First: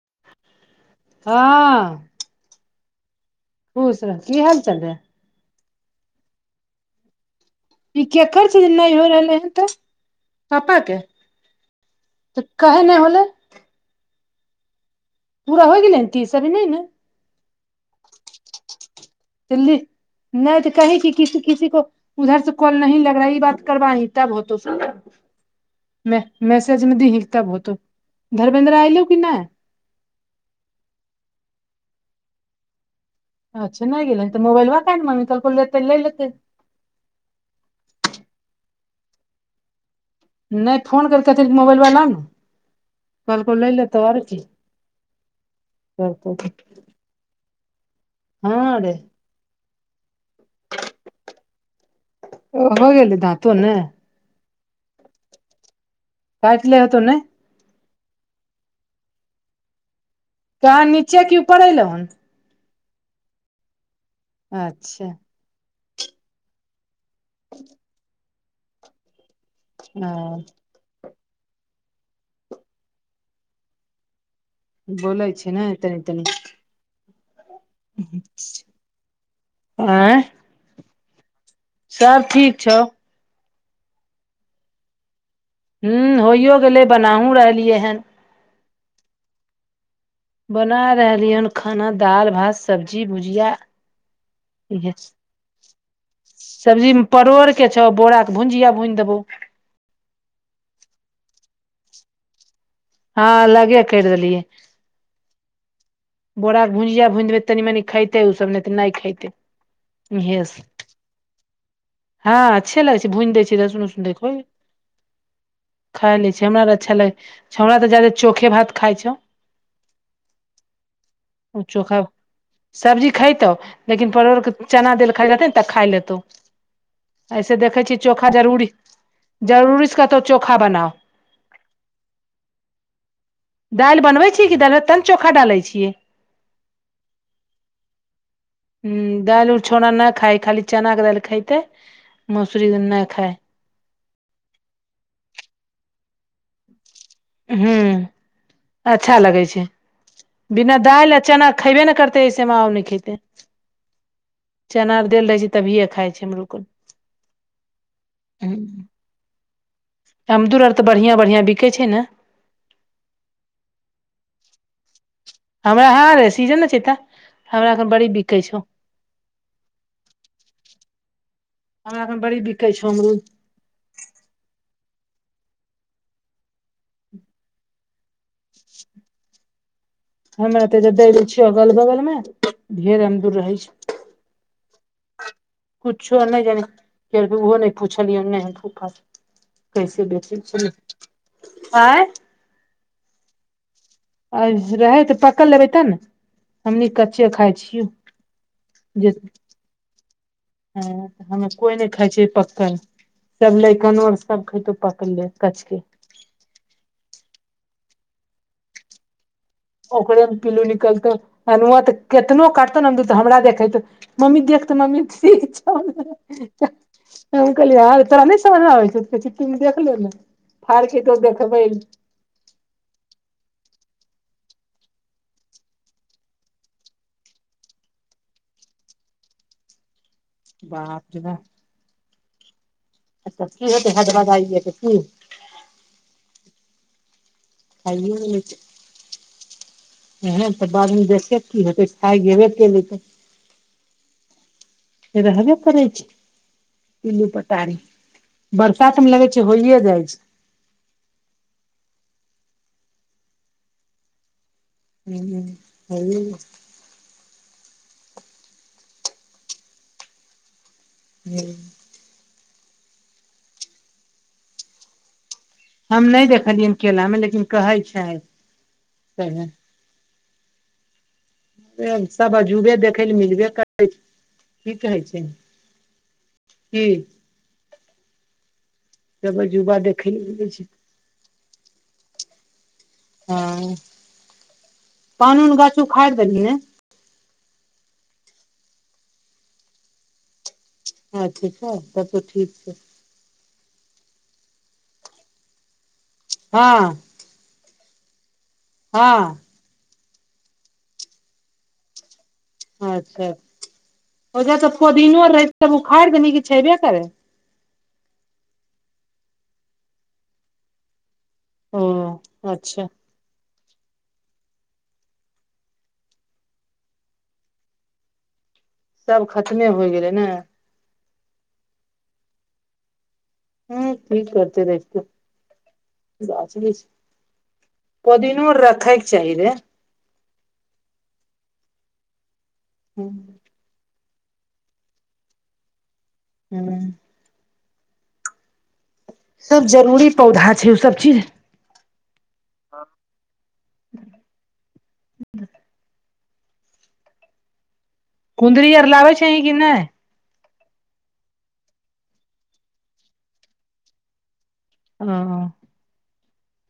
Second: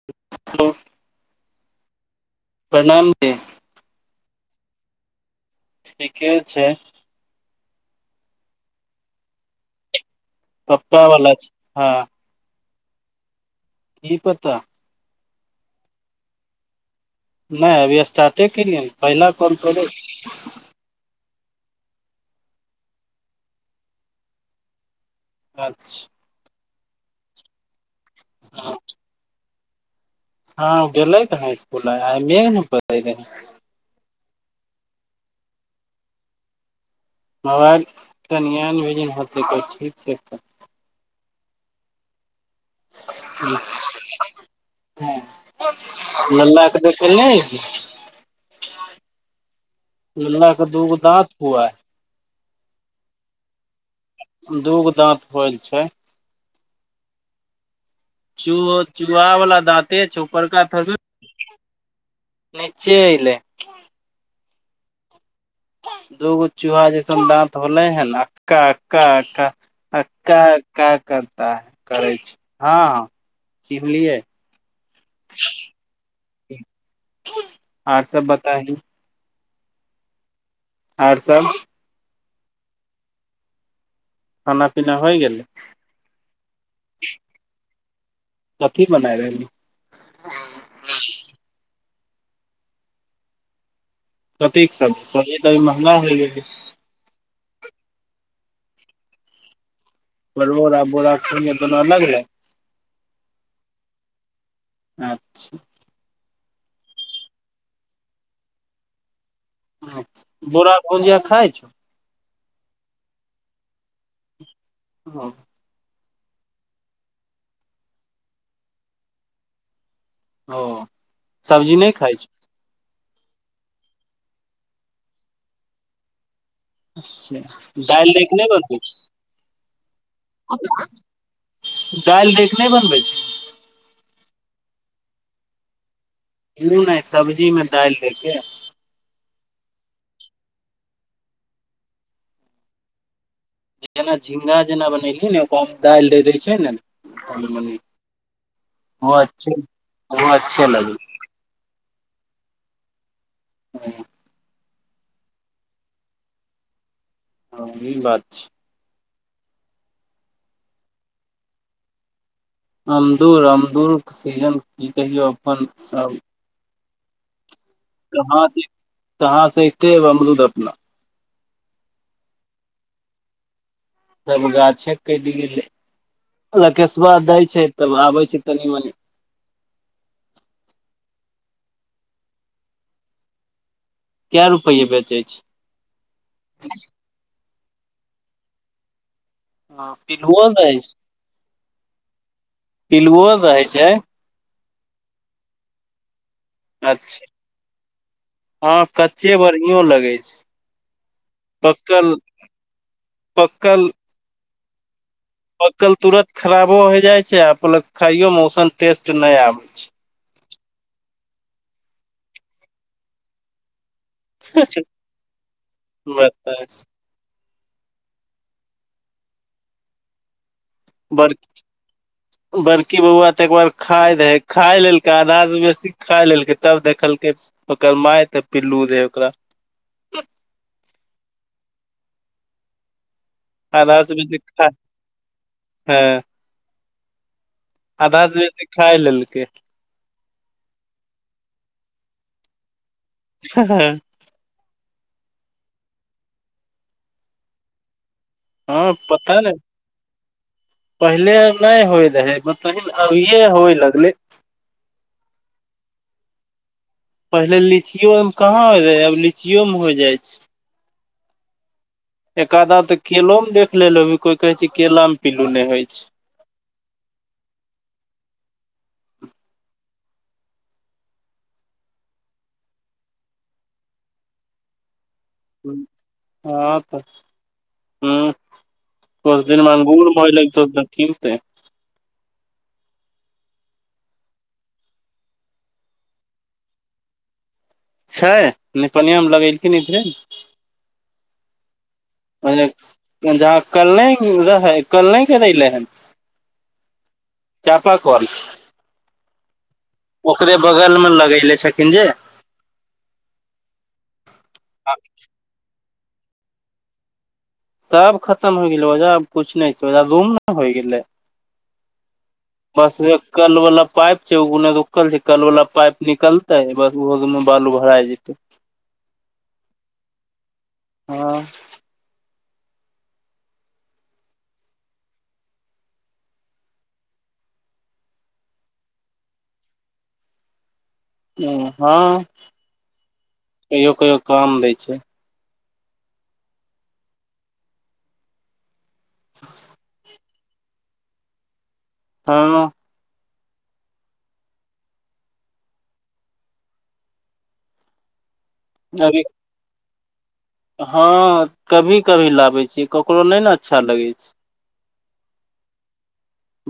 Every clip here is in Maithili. [unintelligible] का प्रणाम [unintelligible] खुश रह की हाल चाल हैं। ठीके छै। ई केकर छै जे नई होइया नई होते, पप्पा वलाा छै हँ। तऽ काहे नय होलै की पता पूरा होय गेलै की सदमे मैं। नइ अभी स्टार्टे केलियै पहिला कॉल कम करोड़े नय तऽ कही की किसी -किसी को उधर से कॉल नी लग रहा ई बात करबाानी तब होतो कॉल अच्छा मेसज मे दिही तब होतो धर्मेंद्रा आइलो की नय। हँ गेलेलै कहाँ इकूल आई मेघ [inaudible] अच्छा नय गेलै त मोबइलबा वकै ने म लै तै लतै मोबाइल तनियज होतै तऽ ठीक छै, त नहि फोन कर केथि मोबाइलबा लांँ आन कल को लै लेत आर की [inaudible] गेलै हँ रे ल्ला क दूगो दाँत हुआ ओ हो गेल धाँतो ने दुगौ दाँत होल छै। काईटले हतौ ने चुहो चुहा वला दाँते छो, उपड़का कहाँ थस नीचे कि ऊपर एलौ हन निचे अइलै अच्छा दूगो चूहा जैसन दाँत होले है न, कक्का - कक्का ह हकक्का का करता है, करै छी, हँ - हँ कि बुलियै बोलै छै ने, तनी - तनी आर सब बता ही आँ आर सब सब ठीक छौ। खाना पीना होइ गेलै। हू होइयो गेलै, बनाहुँ रहलियै हन कथी बनायई रहलि। बना रहलियै हन खाना दाईल भात सब्जी भुजिया कतीक इहे सब्जी - सब्जी त अभी महँंगा होइ गेली, परोर के छौ, बोराके भुजिया भुन देबौ। परौर और बोरा के भुजिया दुोनो अलग भेलै। ह अलगे कैर दलिये। अच्छा बोरा भुजिया भुजबै तनि मनि खेतै ओसभ नई तऽ नई खेतै। बोरा भुजिया खाइ छौ। हँ अच्छे लागै छै, भुंज दै छै, देख सुन - सुन देखइ ह खाए लै छ, हमरा अच्छा लगै हमरा तऽ छोरा जादे चोखे भात खाइ छौ। ओ सब्जी नहि चोखा खाइ छ सब्जी खैतौ लेकिन परोरके चना देल खाए रहते ने तऽ खाय लेतौ छै ऐसे देखै छियै दालि चोखा दैके नहि जरूरी बनबै जरूरी स कहतौ चोखा बनाउ दाइर दै के नहि बनबै छी दालि बनबैत छी कि दैल तऽ ने चोखा डालैत छियै ऊ नहि सब्जीमे दाइल दैके ह दाइल उल छोड़ा नहि खाय खाली चना के दाइल खैते मोसरी नहि खाय जेना झिंगा जेना बनेलियै ने ओकम दाइल द दै छै ने कनी मनी हूं ओ अच्छा लगै अच्छे छै ओहो अच्छे बिना लगै दाइल चना खयबे ने करतै ऐसे में और नहि खैते हु चना आर‌ देल रहै छै तभियै खाइ छै हमरो हँ ई बात छै। अमदुर अब तऽ बढ़िआं बढ़िआँ बिकै छै ने। अमदुर अमदुरके सीजन की कहियौ अपन हमरा यहाँ सब रे सीजन नहि छैय तऽ हमरा एखन बड़ी बिकै कहाँ से छौ कहाँ से एते अमरूद अपना हमराखन बड़ी बिकै छौ हमरूद तब गाछै कटि गेलै रकेशबा दै छै तब आबैत छै तनी-मनि हमरा तऽ जे दै दय छियौ अगल-बगल में ढेरे अमदूर रहै छी केऽ रुपयै बेचै छी। कुछो नहि जानि कियो नै ओहो नहि पुछलियै फुफा से हँ कैसे पिलुओ बैचय रहै छी। आँय पिलुवो रहै छै। आ रहै तऽ पकल लेबै तऽ ने हमनी अच्छा कच्चे खाइ छियौ हँ जे कच्चे बढ़ियो लगै छै ह हमे कोइ नहि पक्कल खाइ छी पक्कल सब पक्कल लैकंवो सब खैतो पकले, कचके पकल तुरत खराबो होय जाय छै आ प्लस खाइयो मे औसन टेस्ट नहि आबे छै ओकरे मे पिल्लू निकलतउ अनुवा तऽ केतनो कटतै अमदुत हमरा देखेत मम्मी देखतऽ छै मम्मी [unintelligible] हम कहलिये आर तोरा नहि समझ आबै छै चिट्ठीमे देखल ने फारके तो बड़ देखबै बड़की बौआ तऽ एकबार खाय रहै खाय लेलकै आधा से बेसी खाय लेलकै तब देखलकै ओकर माय तऽ पिल्लू रहै ओकरा बाप रे बा अच्छा की होतै आधा से बेसी हैदबादयै ऐ खा तऽ की हँ खाइये आधा सऽ बेसी खाय लेलकै इहे तऽ बादमे देखे की होेतै खाय गेबे के ले तऽ ह ह से रहबे करै छै पिलु-पटारी बरसात मे लगे पता छै नहि होइए जाइ छै पहिले नहि होइ रहै मतलब अभिये होइ लगले हू [unintelligible] पहिले लीचियो मे कहाँ होय रहे आब लीचियो मे होइ जाइ छै [unintelligible] एक आधा तऽ केलो मे देख लेलो कोई कहे छै केला पिल्लू नहि होइ हम नहि देखलियनि केला मे लेकिन कहै छै [unintelligible] सब अजूबे देखै लए मिलबे करै छै की कहै छै। हँ की तऽ हँ। सब ओस दिन अजूबा अंगूर देखै लए मोइ मिलै लऽ छै दिन कीमतै हँ पान ऊन गाछ उखाड़ि देलियै ने? छै। निपनिया में लगेलखिन इधरे। अच्छा छै। तब तऽ ठीक छै। जहाँ कल नहि रहै, कल नहि गरेलै हन। हँ। चापाकल। हँ। ओकरे बगल मे लगेले छथिन जे। अच्छा, ओज त पोदिनो रहै त उखाड़ि देनी कि छेबे करै? सब खतम होइ गेलै। ओहिजाँ किछु नहि छै ओजाँ रूम ने होइ गेलै। ओ अच्छा [unintelligible] कल वाला पाइप छै। उगनेकल छै कल वाला पाइप निकलते बस ओहो दु बालू भरा जेते। [inaudible] सब खतमे होइ गेलै ने? हँ। ह की करते रेख के गाछ बिछ। पोदिनो रखैके चाही रहे। ह हँ। हूँ। कहियो कहियो काम दै छै। हँ। सब जरूरी पौधा छै ओसब चीज हँ। ह कुन्दरी आर लाबै अभी छैही की नहि? हँ कभी कभी लाबै छिय ककरो नहि ने अच्छा लगै छै। ओ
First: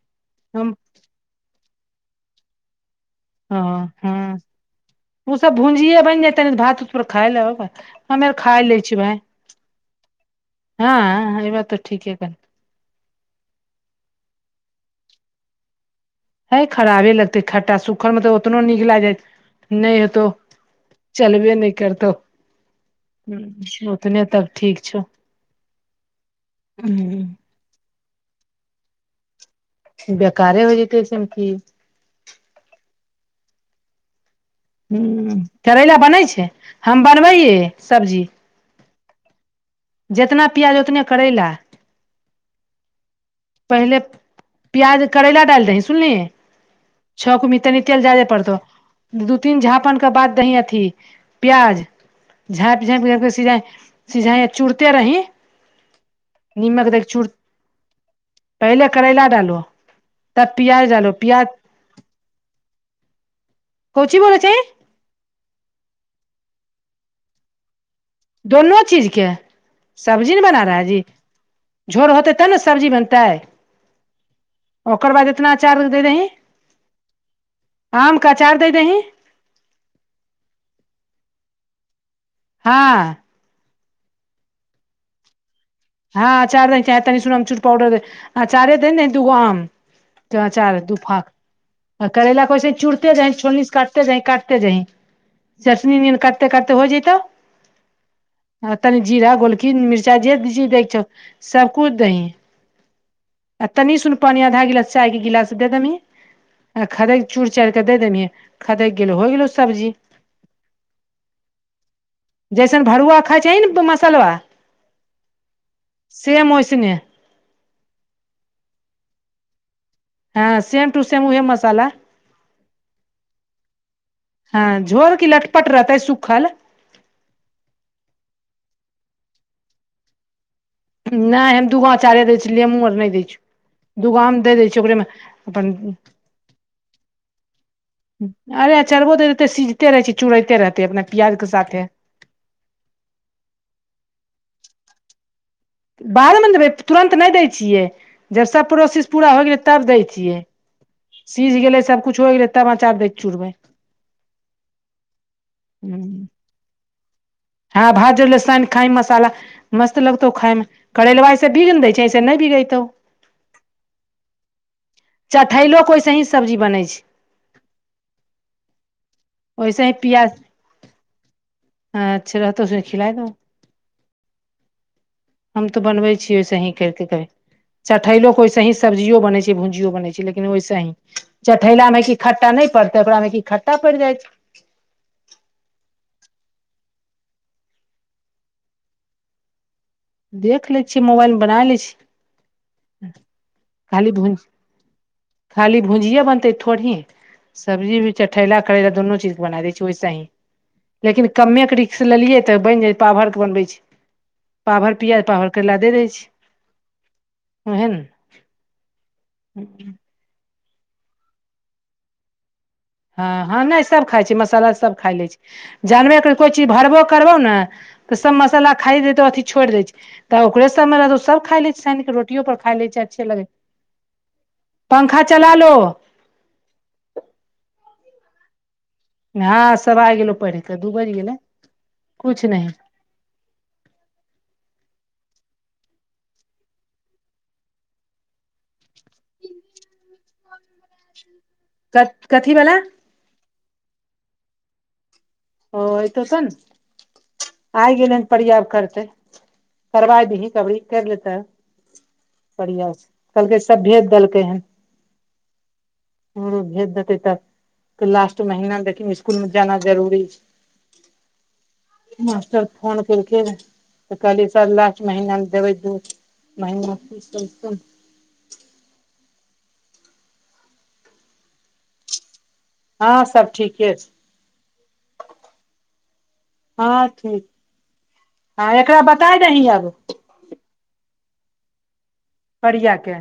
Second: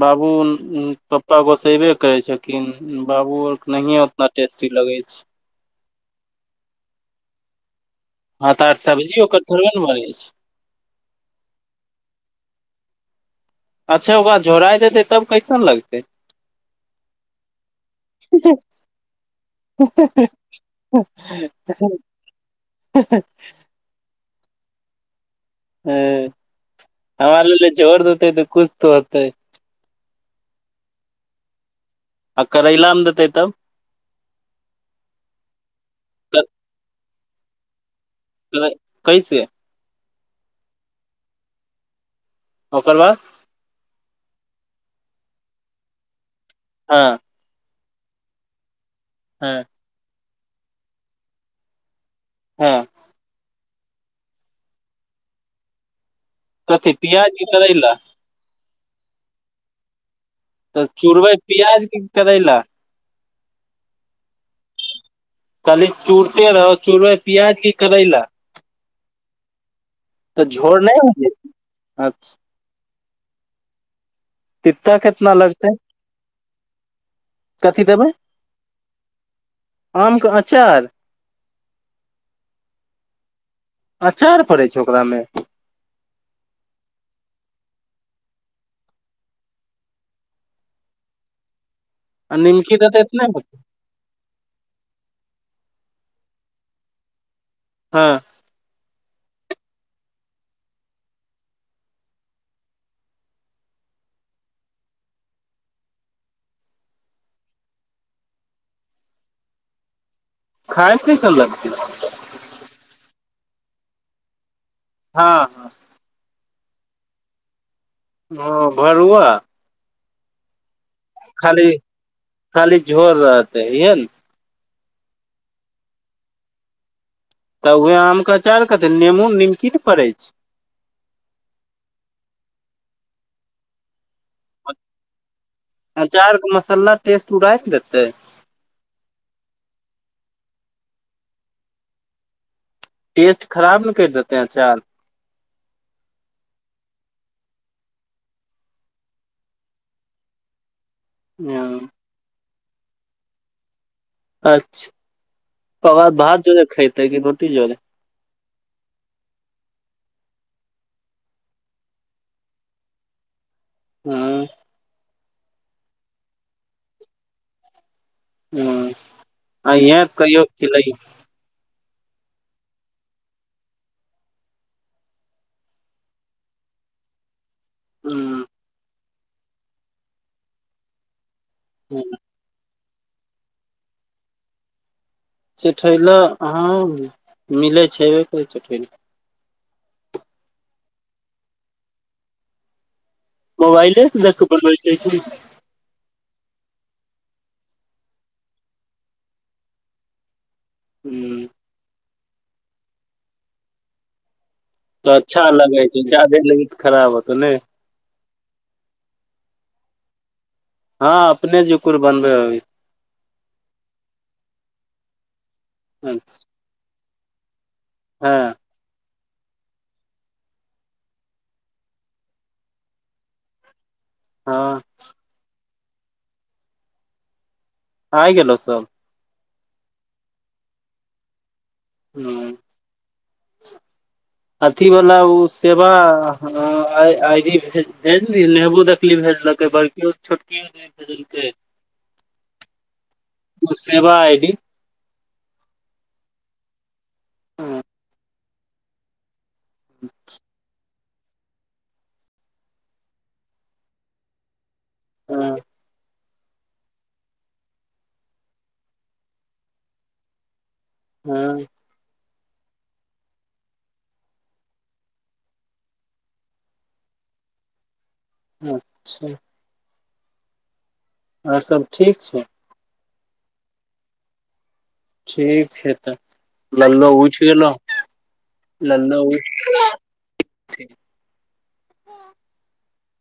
बाबून, पप्पा गोस्सैबे करय छथिन। बाबू आओरके नहिऐं ओतना टेस्टी लगै छै। तब भुंजिये बनि जेतय नहि तऽ भात-उत पर खाय लेब [unintelligible] हँ तऽ आर सब्जी ओकर थोड़बे ने बनय छै। हँ एहिबात तऽ ठीके कह अच्छा ओकरा झोराइ देतै तब कैसन लगतै? हे खराबे लगतै खट्टा सुखल मे तऽ ओतनहो नीक लग जायइत। नहि हेतौ चलबे नहि करतौ। उतने तब ठीक छौ। हें, हमरा लेगलै झोड़ देतै तऽ कुछ तऽ होतै। बेकारे होइ जेतै [unintelligible] आ करैला मे देतै तब? हुं करैला बनै छै हम बनबै हिये सब्जी। [unintelligible] कैसे? जेतना पियाज उतनै करैला ओकर बाद। पहिले प्याज करैला डालि दिही सुनलिही। हँ। छौंकय मे तनी तेल जादे पड़तौ दू हँ तीन झापन के बाद दीही अथी प्याज हँ झाइप झाइप कैरके सीझाय सिझाही आ चुड़ते रही। निमक कथी दैके चूड़ पियाज की करैला? पहिले करैला डालो। तब तऽ प्याज डालो चूरबै प्याज पियाज की करैला? कोन चीज बोलय छिही? कहली चूरते रहो चूरबै प्याज की करैला? दुनो चीजके। सब्जी ना तऽ बना रहा झोर है नहि जी होतै झोड़ होतै अच्छा तब ने सब्जी बनतै। कित्ता ओकर बाद केतना इतना लगतै अचार दे दही कथी देबै? आम के अचार दे दही आमके अचार। हँ। अचार पड़ै छै ओकरामे? हँ अचार दिही चाहे तनी आमचूड़ उमचुड़ पाउडर दिही आचारे दिही नय दुगो आम। जौ अचार हौ दू फाॅंक आ करैलाक वैसे निमकी देतै चूड़ते तऽ जाहीं नहि होतै छोलनी स काटते काटते जाहीं काटते जाहीं चटनी जेहन काटते काटते हो जयतौऽ हँ। आ तनी जीरा गोलकी मिर्चाइ जे जी दैके छौ सबकिछु दहीं। आ तनी सुन पानि आधा गिलास चाय के गिलास से दे दनी आ खदकि चूइड़ चाड़िकऽ दऽ देभि खदकि गेलो होइ गेलो सब्जी। खायमे कैसन लगते। जैसन भरुआ खाइ छहीं ने मसलबा हँ हँ। सेम ओइसने। हँ भरुआ। हँ सेम टू सेम उहे खाली मसाला खाली झोर रहतै इहा ने। हँ झोर की लटपट रहतै सुखल। तऽ उएह आमके अचारके कथि ला नेमो निमकी ने पड़ै छै। नहि हम दूगो अँचारे दै छलियै नेमू आर नहि दै छियो दूगो आम दे दै छियै ओकरेमे अपन अचार के मसाला टेस्ट उड़ाय ने देतै। अरे अचरबो दे दैते सिझिते रहै छियै चुड़ैते रहतै अपना पियाजके साथे। टेस्ट खराब ने करि देतेैं अचार। बाद में देबै तुरन्त नहि दै छियै। जब सब प्रोसेस पूरा हो गेलै तब दैछीयै। सीझ हँ गेलै सबकुछ हो गेलै तब अचार दै चुुरबै। अच्छा ओकरा बाद भात जरे खातै कि रोटी जरे। भाज जरे सइन क खाही मसाल मस्त लगतौ खायइमे कर लाइसे बिग ने दै छै ऐसे नहि बिगतौ। हँ। चठैलो को ओसे ही सब्जी बनै छै। हँ ओहिसे ही अइहे पियाज कहियो खिलै हँ। अच्छा रहतो से खिलाय द। हम तऽ बनबै छीयै ऐसे ही करिके कहबै। चठैलोक के ह वैसे ही सब्जियो बन छै भुंजियो बन छै लेकिनैसही चठैला मे की। खट्टा नहि प परतै ओकरामे की खट्टा पड़ि जाय छै। चठैला अहाँ मिलै छेबे करै चठैल। देख लै छियै मोबाइल मे बना लै छी। मोबइले खाली स भूज देख क बनबे छीए की। खाली भुजिए बनतै थोड़ी। सब्जी भी चठैला करैला दुनू चीज बना दैत छी वैसे ही। हूं लेकिन कममेक रस लेलियै तऽ बनि जाइै पावर के बनबै छै। पावभर पि तऽ अच्छा पभर करे ल लगै देने छै जादे लगी तऽ खराब होतौ ने ओहे न। [inaudible] हँ अपने जकुर बनबे होई। हँ हँ नहि सभ खाइ छी मसाला सब खा लै छी जानबे कर कोइ चीज भरबो करबौ नै। तऽ सब हँ मसाला खाइ दे त अथि छोड़ि दै छै। तऽ ओकरे सबमे रह सब खाय ले छै साइनक रोटियो पर खााय ले छै अच्छे लगे। हँ। पंखा चला लो। आ गेलौ सब। हँ सब आ गेलो पहिढ़ क दू बज गेले कुछ हूं नही। [inaudible] अथी वला ओ सेवा आई डी भेज भेज द नेहबू। भेजलकै बड़कियो छोटकियो नई भेजलकै। क कथीवला। सेवा आइडी। ओत त सून हँ आइ गेलन ने परयाब करतै। करबा दही कबरी करि लेते बढ़िया से कहलकै सब भेज देलकै हन। हँ। भेज देतै तबऽ लास्ट महीना देख स्कुल मे जाना जरूरी छे। हँ। मास्टर फोन केलकिन तऽ कहलियै सर लास्ट महीना देबै दूध। महिना। [unintelligible] अच्छा। आर सब ठीक छै। हँ सब ठीके छै। ठीक छै तऽ हँ लल्लहो उठ ठीक गेलो। हँ एकरा लल्लो बताय दही आब उइठ। परिया के।